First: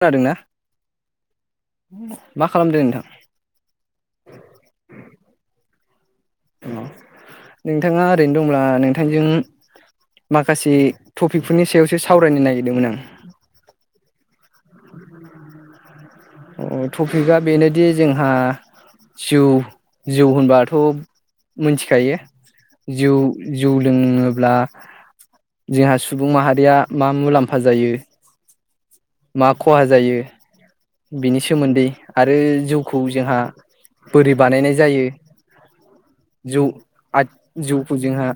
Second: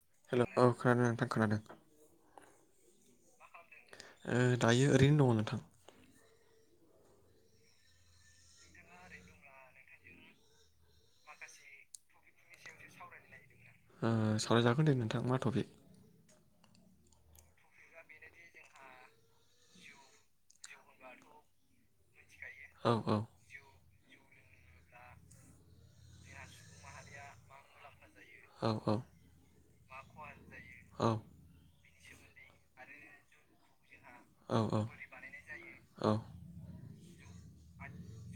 खोनादोंना हेल' औ खोनादों नोंथां खोनादों मा खालामदो नोंथां ओ दायो ओरैनो दङ नोंथां अ नोंथाङा ओरैनो दंब्ला नोंथांजों माखासे टपिकफोरनि सायावसो सावरायनो नागिरदोंमोन आं ओ सावरायजागोन दे नोंथां मा थफिक अ टपिकआ बेनोदि जोंहा जिउ जिउ होनबाथ' मिथिखायो औ जौ औ जौ लोङो ब्ला जोंहा सुबुं माहारिया मा मुलाम्फा जायो औ औ मा खहा जायो औ बिनि सोमोन्दै आरो जौखौ जोंहा बोरि बानायनाय जायो औ जौ आ जौखौ जोंहा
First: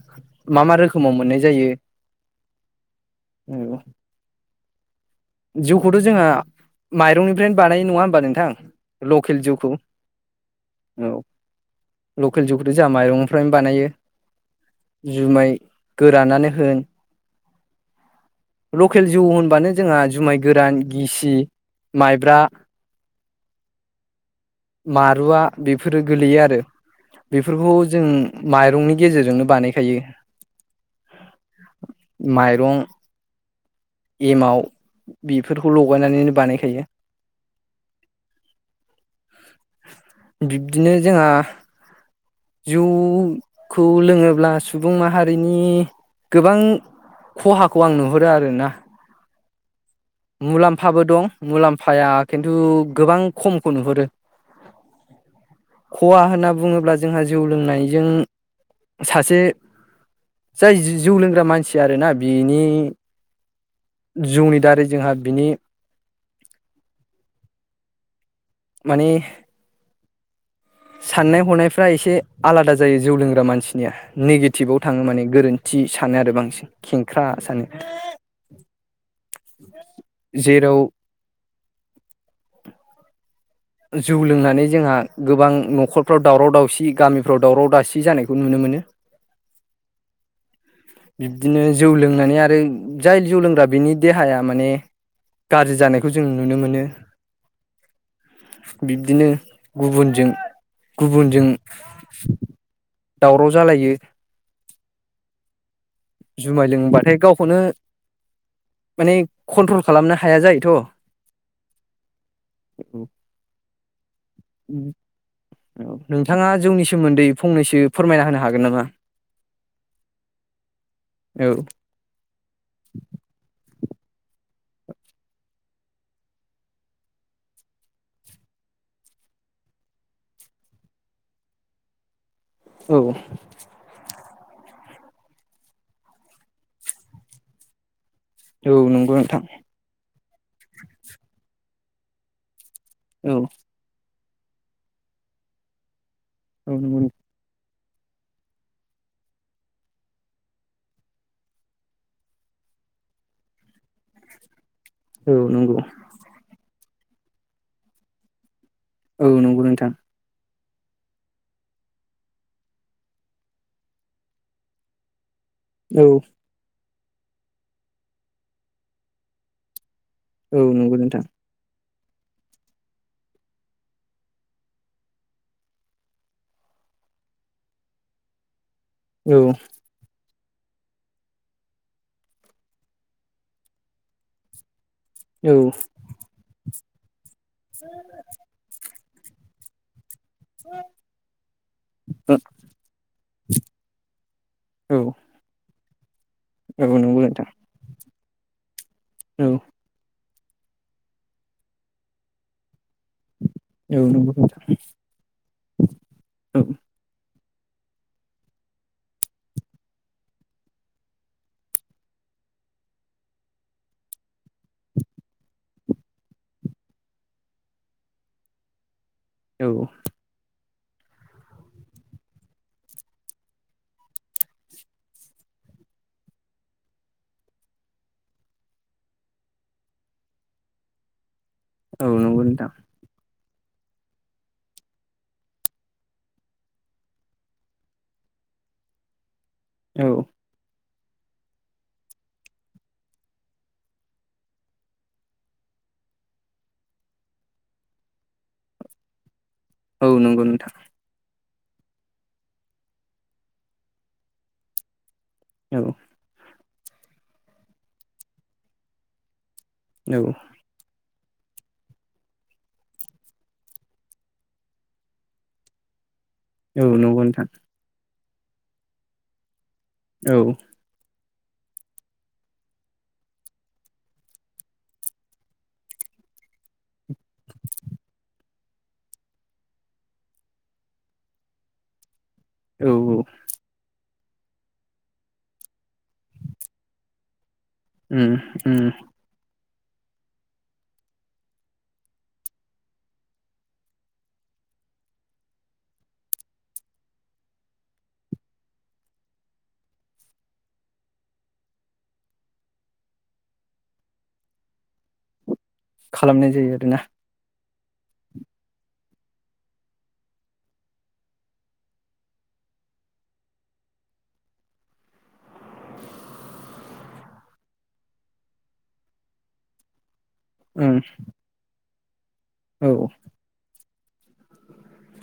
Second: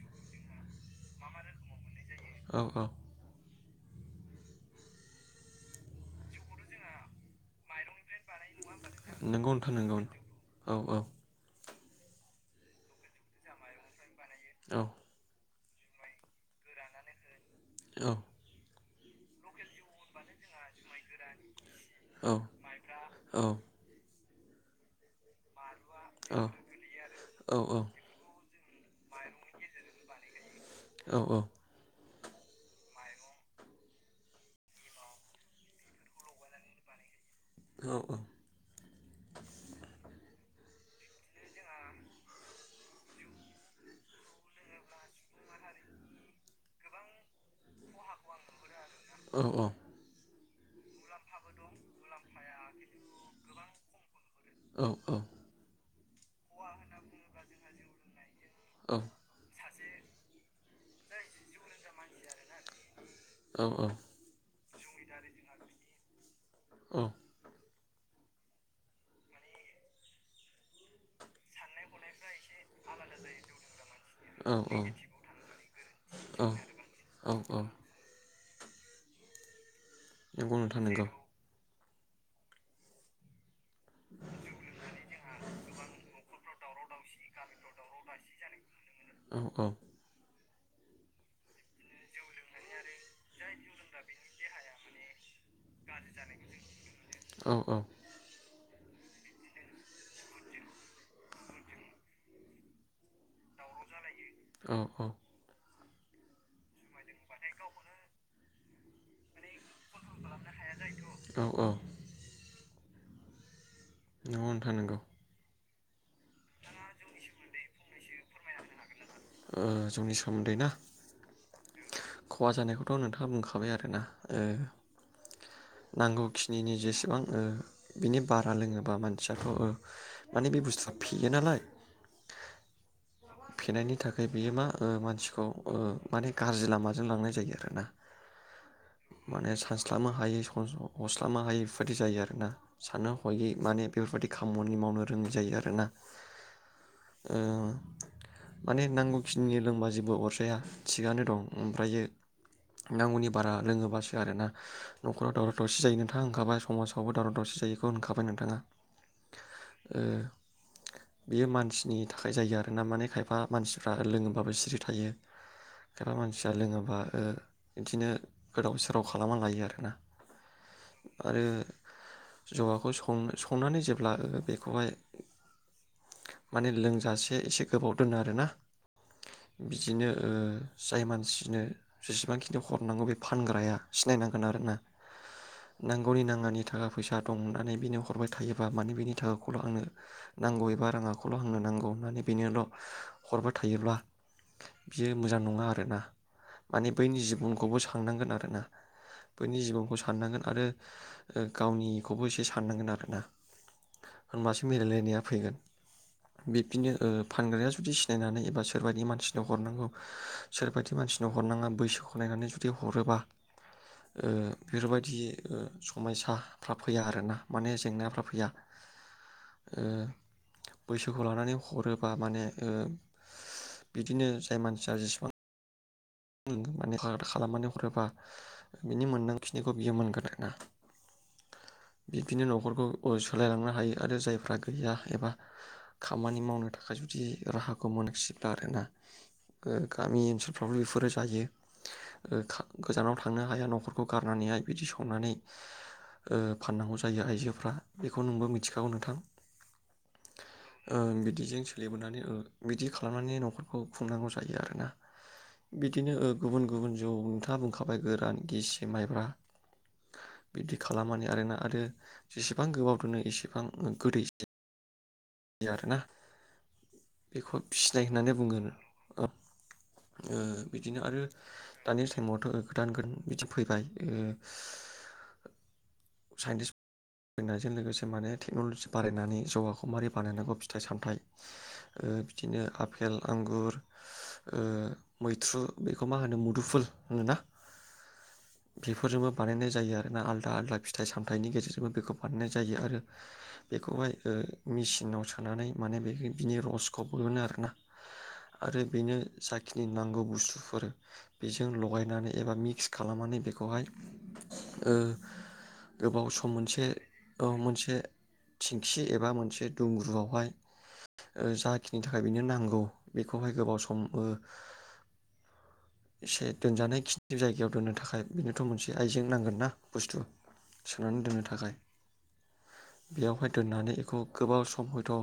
मा मा रोखोमाव मोननाय जायो? औ औ औ जौखौथ जोंहा माइरंनिफ्रायनो बानायो नङा होमबा नोंथां? लकेल नंगौ जौखौ नोंथां नंगौ औ लकेल जौखौथ जोंहा माइरंनिफ्रायनो बानायो। औ जुमाइ गोरानानो होन औ लखेल जौ होनबानो जोंहा जुमाय गोरान गिसि औ माइब्रा औ मारुवा बेफोरो गोलैयो औ आरो औ बेफोरखौ जों औ माइरंनि गेजेरजोंनो बानायखायो। औ औ माइरं एमाव बेफोरखौ लगायनानैनो बानायखायो। औ औ बिब्दिनो जोंहा जौखौ लोङोब्ला सुबुं माहारिनि गोबां खहाखौ आं नुहरो आरोना। अ अ मुलाम्फाबो दं मुलाम्फाया खिन्थु गोबां खमखौ नुहरो। औ औ खहा होनना बुङोब्ला जोंहा जौ लोंनायजों सासे जाय जौ लोंग्रा मानसि आरो ना बिनि जौनि दारै जोंहा बिनि औ माने साननाय हनायफ्रा एसे आलादा जायो जौ लोंग्रा मानसि निया निगेटिभाव थाङो माने गोरोन्थि सानो आरो बांसिन खेंख्रा सानो। [inaudible] नोंगौ जेराव नोंथां नोंगौ जौ लोंनानै जोंहा गोबां नखरफ्राव दावराव दावसि गामिफ्राव दावराव दावसि जानायखौ नुनो मोनो। औ औ बिब्दिनो जौ लोंनानै आरो जाय जौ लोंग्रा बिनि देहाया माने गाज्रि जानायखौ जों नुनो मोनो। औ बिब्दिनो गुबुनजों गुबुनजों दावराव जालायो औ औ जुमाय लोंबाथाय गावखौनो माने कन्ट्रल खालामनो हाया जायोथ' [unintelligible] न'आवनो थानांगौ औ नोंथाङा जौनि सोमोन्दै फंनैसो फोरमायना होनो हागोन नामा ओ जौनि सोमोन्दै ना औ खहा जानायखौथ' नोंथाङा बुंखाबाय आरोना ओ नांगौखिनिनि जेसेबां ओ बिनि बारा लोङोबा मानसियाथ' ओ माने बे बुस्थुआ फेयो नालाय औ फेनायनि थाखाय बियो मा ओ मानसिखौ ओ माने गाज्रि लामाजों लांनाय जायो आरोना औ नंगौ नोंथां माने सानस्लाबनो हायै हमस्लानो हायै बेफोरबायदि जायो आरोना साननो औ हयै माने बेफोरबादि खामानि मावनो रोङै जायो आरोना औ नंगौ ओ माने नांगौखिनि लोंबा जेबो अरजाया थिगानो दं ओमफ्रायो नांगौनि बारा लोङोबासो आरोना नखराव औ दावराव नंगौ दावसि जायो नोंथां होनखाबाय समास आवबो दावराव दावसि जायोखौ होनखाबाय नोंथाङा औ नंगौ नोंथां ओ बेयो मानसिनि थाखाय जायो आरो ना माने खायफा मानसिफ्रा लोङोबाबो सिरि थायो औ खायफा मानसिया लोङोबा ओ बिदिनो गोदाव सोराव खालामना लायो आरो ना औ नंगौ नोंथां जवाखौ सं संनानै जेब्ला बेखौहाय माने लोंजासे एसे गोबाव दोनो आरोना औ बिदिनो ओ जाय मानसिनो जेसेबांखिनि हरनांगौ बे फानग्राया सिनायनांगोन आरोना औ नांगौनि नाङानि थाखा फैसा दं होननानै बिनो हरबाय थायोबा माने बिनि थाखाखौल' आंनो नांगौ एबा राङाखौल' हांनो नांगौ होननानै ल' हरबाय थायोब्ला बियो मोजां नङा आरोना माने औ नंगौ बैनि नोंथां जिबनखौबो सांनांगोन आर थाङा औ बैनि जिबनखौ साननांगोन। आरो ओ गावनिखौबो एसे साननांगोन आरो ना औ नंगौ होनबासो नोंथां मिलायलायनाया फैगोन औ बिब्दिनो फानग्राया जुदि सिनायनानै एबा सोरबादि मानसिनो हरनांगौ सोरबादि मानसिनो हरनाङा बैसोखौ नायनानै जुदि हरोबा ओ बेफोरबायदि ओ समयसाफ्रा फैया आरोना माने जेंनाफ्रा फैया। औ। ओ बैसोखौ लानानै हरोबा माने ओ बिदिनो जाय मानसिया जिसिबां [unintelligible] हरोबा बिनि मोन्दां खिनिखौ बियो मोनगोन आरोना औ नंगौ बिब्दिनो नोंथां न'खरखौ अस सोलायलांनो हायो आरो जायफ्रा गैया एबा खामानि मावनो थाखाय जुदि राहाखौ मोनसिब्ला आरोना ओ औ गामि ओनसोलफ्रावलि फु जायो गोजानाव थांनो हाया न'खरखौ गारनानैहाय बिदि संनानै ओ फाननांगौ जायो आइजोफ्रा बेखौ नोंबो मिथिखागौ नोंथां औ नंगौ नोंथां। ओ बिदिजों सोलिबोनानै ओ बिदि खालामनानै न'खरखौ खुंनांगौ जायो आरोना। औ बिदिनो ओ गुबुन गुबुन। गुबुन जौ नोंथाङा बुंखाबाय गोरान गिसि माइब्रा औ बिदि खालामनानै कारेन्टआ आरो जेसेबां गोबाव दोनो एसेबां गोदैस बि आरो ना औ नंगौ नोंथां बेखौ फिनाय होननानै [unintelligible] ओ औ बिदिनो आरो दानि टाइमावथ' गोदान गोदान बिदि फैबाय उम साइन्टिस फैनायजों लोगोसे माने टेक्न'लजि बारायनानै जौगाखौ मारै बानायनांगौ फिथाइ-सामथाइ ओ बिदिनो औ आफेल, आंगुर ओ मैथ्रु बेखौ मा होनो मुदुफुल होनोना उम उम। बेफोरजोंबो बानायनाय जायो आरोना आलादा आदा फिथाइ सामथनि गेजेरजों बेखौ बानायनाय जायो आरो बेखौहाय ओ मिसि सिनाव सोनानै माने बे बिनि रसखौ बहनो आरोना आरो बेनो जाखिनि नांगौ बुस्थुफोर बेजों लगायनानै एबा मिक्स खालामनानै बेखौहाय ओ गोबाव सम खालामनाय जायो मोनसे आरोना ओ मोनसे मोनसे थिंखि एबा मोनसे दुंग्रुआवहाय ओ जाखिनि थाखाय बेनो नांगौ बेखौहाय गोबाव सम ओ एसे दोनजानाय खिनि जायगायाव दोननो थाखाय बेनोथ' मोनसे आइजें नांगोनना बुस्थु उम सोननानै दोननो थाखाय औ बेयावहाय दोननानै खौ गोबाव सम हयथ' ओ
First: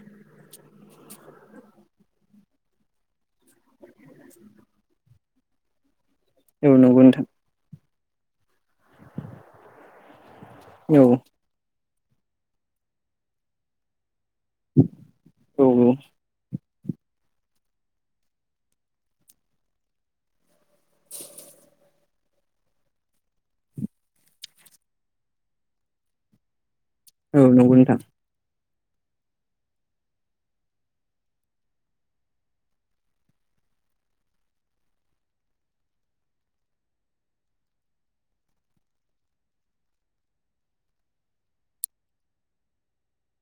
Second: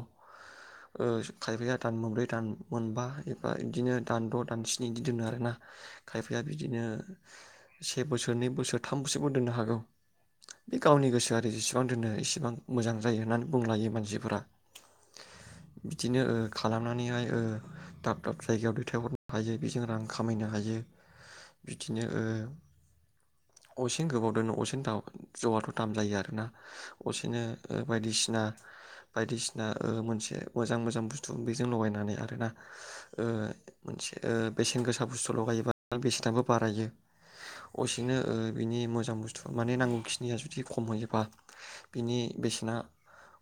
खायफाया दान मोनब्रै दान मोनबा एबा बिदिनो दानद' दानस्नि बिदि दोनो आरोना खायफाया औ बिदिनो नंगौ नोंथां से बोसोर नै बोसोर थामसोबो दोननो हागौ बे औ गावनि गोसो आरो जेसेबां बेसेबां दोननो इसेबां मोजां जायो होननानै बुंलायो मानसि सिफोरा औ खालामनानैहाय ओ दाब दाब जायगायाव दैथायहरनो हायो बेजों रां खामायनो हायो बिदिनो ओ असेन गोबाव दोनो असेन जौआथ' दाम जायो आरोना असेनो औ नंगौ ओ नोंथां बायदिसिना बायदिसिना ओ मोनसे मोजां मोजां बुस्थु बेजों लगायनानै आरोना ओ मोनसे ओ बेसेन गोसा बुस्थु लगायोबा बेसेनाबो बारायो असेनो ओ बिनि मोजां बुस्थु माने नांगौ खिनिया जुदि खमहयोबा बिनि बेसेना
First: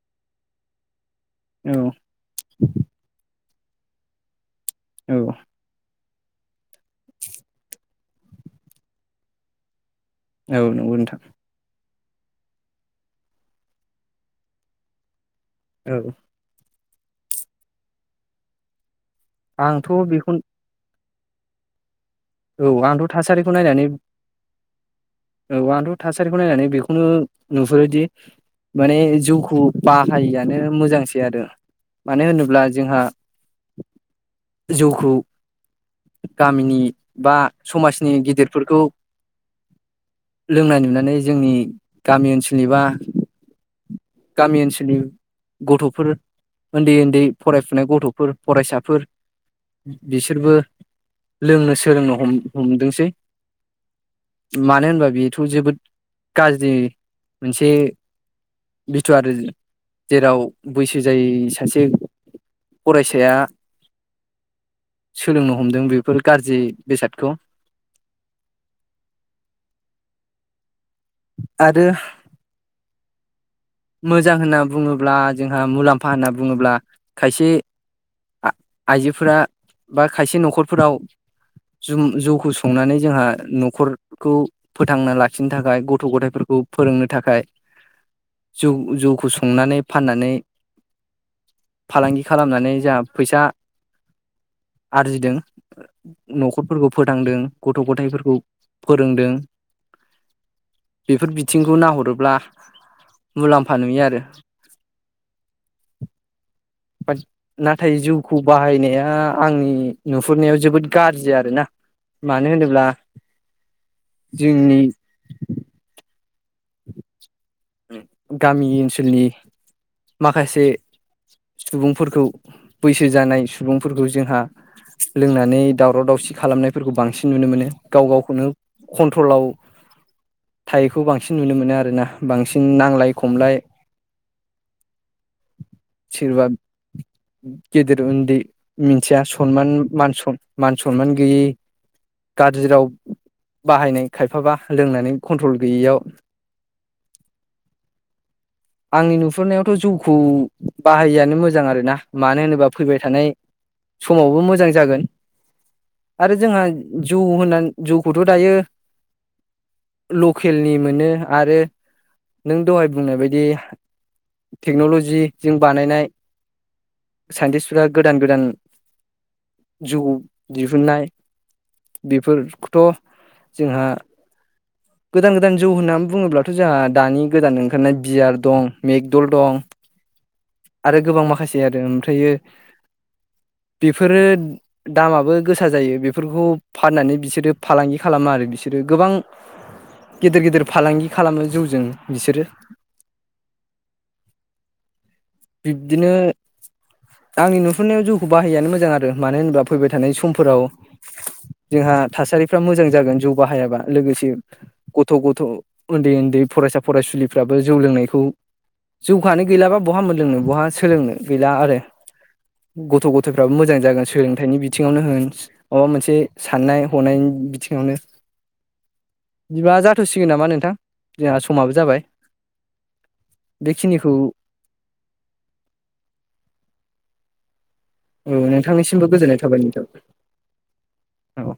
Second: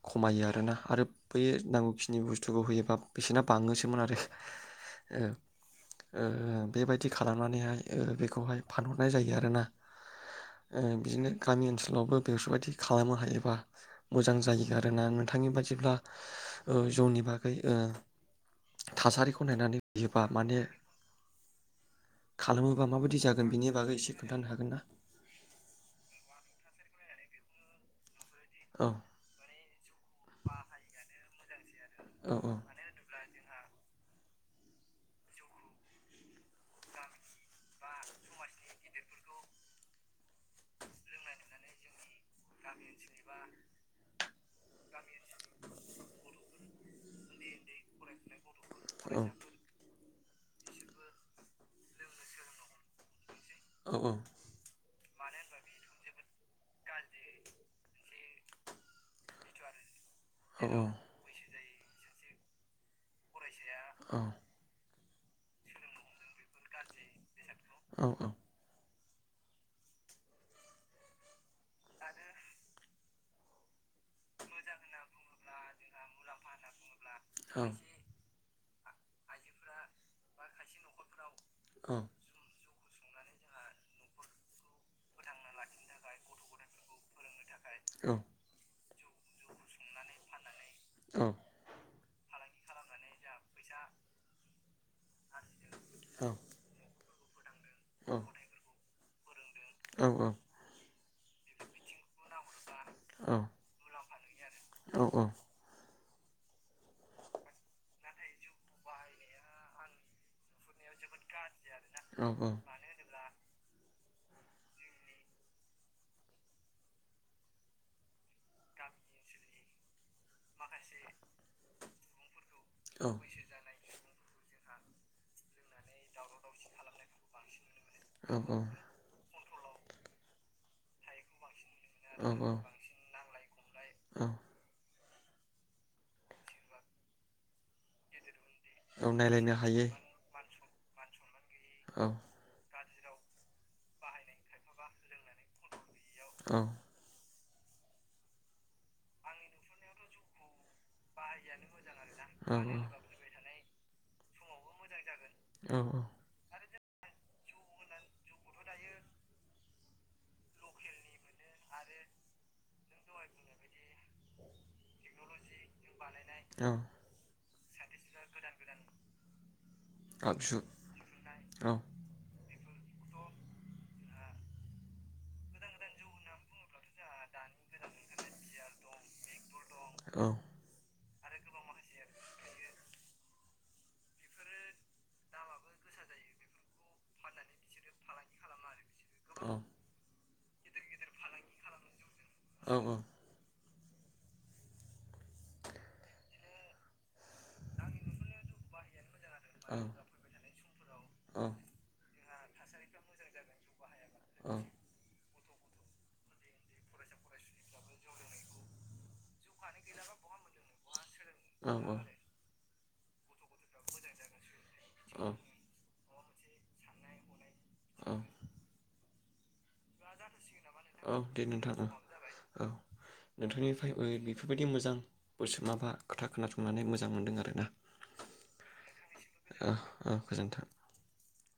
खमायो आरो आरोना आरो बै औ नांगौखिनि बुस्थुखौ होयोबा बेसेना बाङोसोमोन आरो औ ओ ओ बेबायदि खालामनानैहाय ओ बेखौहाय फानहरनाय जायो आरोना औ ओ नंगौ नोंथां बिदिनो गामि ओनसोलाव स्कुलावबो बेफोरबायदि खालामनो हायोबा मोजां जायो आरोना थांनि बादिब्ला औ ओ जौनि बागै ओ थासारिखौ नायनानै आंथ' बियोबा बेखौ माने औ खालामोबा आंथ' माबायदि जागोन थासारिखौ बेनि नायनानै बागै एसे खोन्थानो हागोन ना औ बंथ' थासारिखौ नायनानै बेखौनो नुहुरोदि औ माने जौखौ बाहायिआनो मोजांसै आरो मानो औ औ होनोब्ला जोंहा जौखौ गामिनि बा समाजनि गिदिरफोरखौ लोंनाय नुनानै जोंनि गामि ओनसोलनि बा गामि ओनसोलनि गथ'फोर उन्दै उन्दै फरायफुनाय गथ'फोर फरायसाफोर औ बिसोरबो लोंनो सोलोंनो हमदोंसै औ मानो होनबा बेथ' जोबोद गाज्रि मोनसे [unintelligible] जेराव औ बैसो जायो सासे फरायसाया औ सोलोंनो हमदों बेफोर गाज्रि बेसादखौ औ औ आरो मोजां होनना बुङोब्ला जोंहा मुलाम्फा होनना बुङोब्ला खायसे आइजोफोरा बा खायसे न'खरफोराव जु जौखौ संनानै जोंहा न'खरखौ फोथांना लाखिनो थाखाय गथ' गथायाइफोरखौ फोरोंनो थाखाय औ जौ जौखौ संनानै फाननानै औ फालांगि खालामनानै जा फैसा आरजिदों न'खरफोरखौ फोथांदों गथ' गथायाइफोरखौ फोरोंदों औ औ बेफोर बिथिंखौ नाहरोब्ला मुलाम्फा नुयो आरो औ औ नाथाय जिउखौ बाहायनाया आंनि नुहुरनायाव जोबोद गाज्रि आरोना मानो होनोब्ला जोंनि गामि ओनसोलनि माखासे सुबुंफोरखौ बैसो जानाय सुबुंफोरखौ जोंहा लोंनानै दावराव दावसि खालामनायफोरखौ बांसिन नुनो मोनो गाव गावखौनो कन्ट्रलाव थायोखौ बांसिन सिन नुनो मोन आरो आरोना बांसिन नांलाय खमलाय औ सोरबा गिदिर ओन्दै औ मिथिया नायलायनो सनमान हायो मान सन मान सनमान गैयै औ गाज्रि राव बाहायनाय खायफाबा लोंनानै कन्ट्रल गैयियाव औ आंनि नुहुरनायावथ जौखौ बाहायिआनो मोजां आरो ना। मानो औ होनोबा फैबाय थानाय समावबो मोजां जागोन। औ आरो जोंहा जौ होननानै जौखौथ दायो लकेलनि मोनो। आरो नों दहाय बुंनाय बायदि टेक्नलजिजों बानायनाय औ साइन्टिस्फोरा गोदान गोदान जौ आगजु दिहुननाय औ बेफोर थ जोंहा गोदान गोदान जौ होनना बुङोब्लाथ जोंहा दानि गोदान ओंखारनाय बियार दं मेकदुल दं। औ आरो गोबां माखासे आरो ओमफ्रायो बेफोरो दामाबो गोसा जायो। बेफोरखौ फाननानै बिसोरो फालांगि खालामो आरो बिसोरो गोबां गिदिर गिदिर फालांगि खालामो जौजों। बिसोरो औ बिब्दिनो आंनि नुहुरनायाव जौखौ बाहायैयानो मोजां आरो मानो होनोबा फैबाय थानाय समफोराव जोंहा थासारिफ्रा मोजां जागोन जौ बाहायाबा लोगोसे गथ गथ थ उन्दै उन्दै फरायसा फरायसुलिफ्राबो जौ लोंनायखौ जौखानो गैलाबा बहा मोनलोंनो बहा सोलोंनो? गैला आरो गथ गथायफ्राबो मोजां जागोन सोलोंथाइनि बि थिङावनो होन माबा मोन से साननाय हनायनि बिथि ङावनो बिबा जाथसिगोन नामा नों औ दे नोंथां औ औ नोंथांनिफ्राय ओ बेखिनिखौ बेफोरबायदि मोजां बोस माबा खोथा खोनासंनानै मोजां मोनदों आरो ना। औ नोंथांनिसिमबो गोजोननाय थाबाय ओ गोजोन्थों नोंथां औ।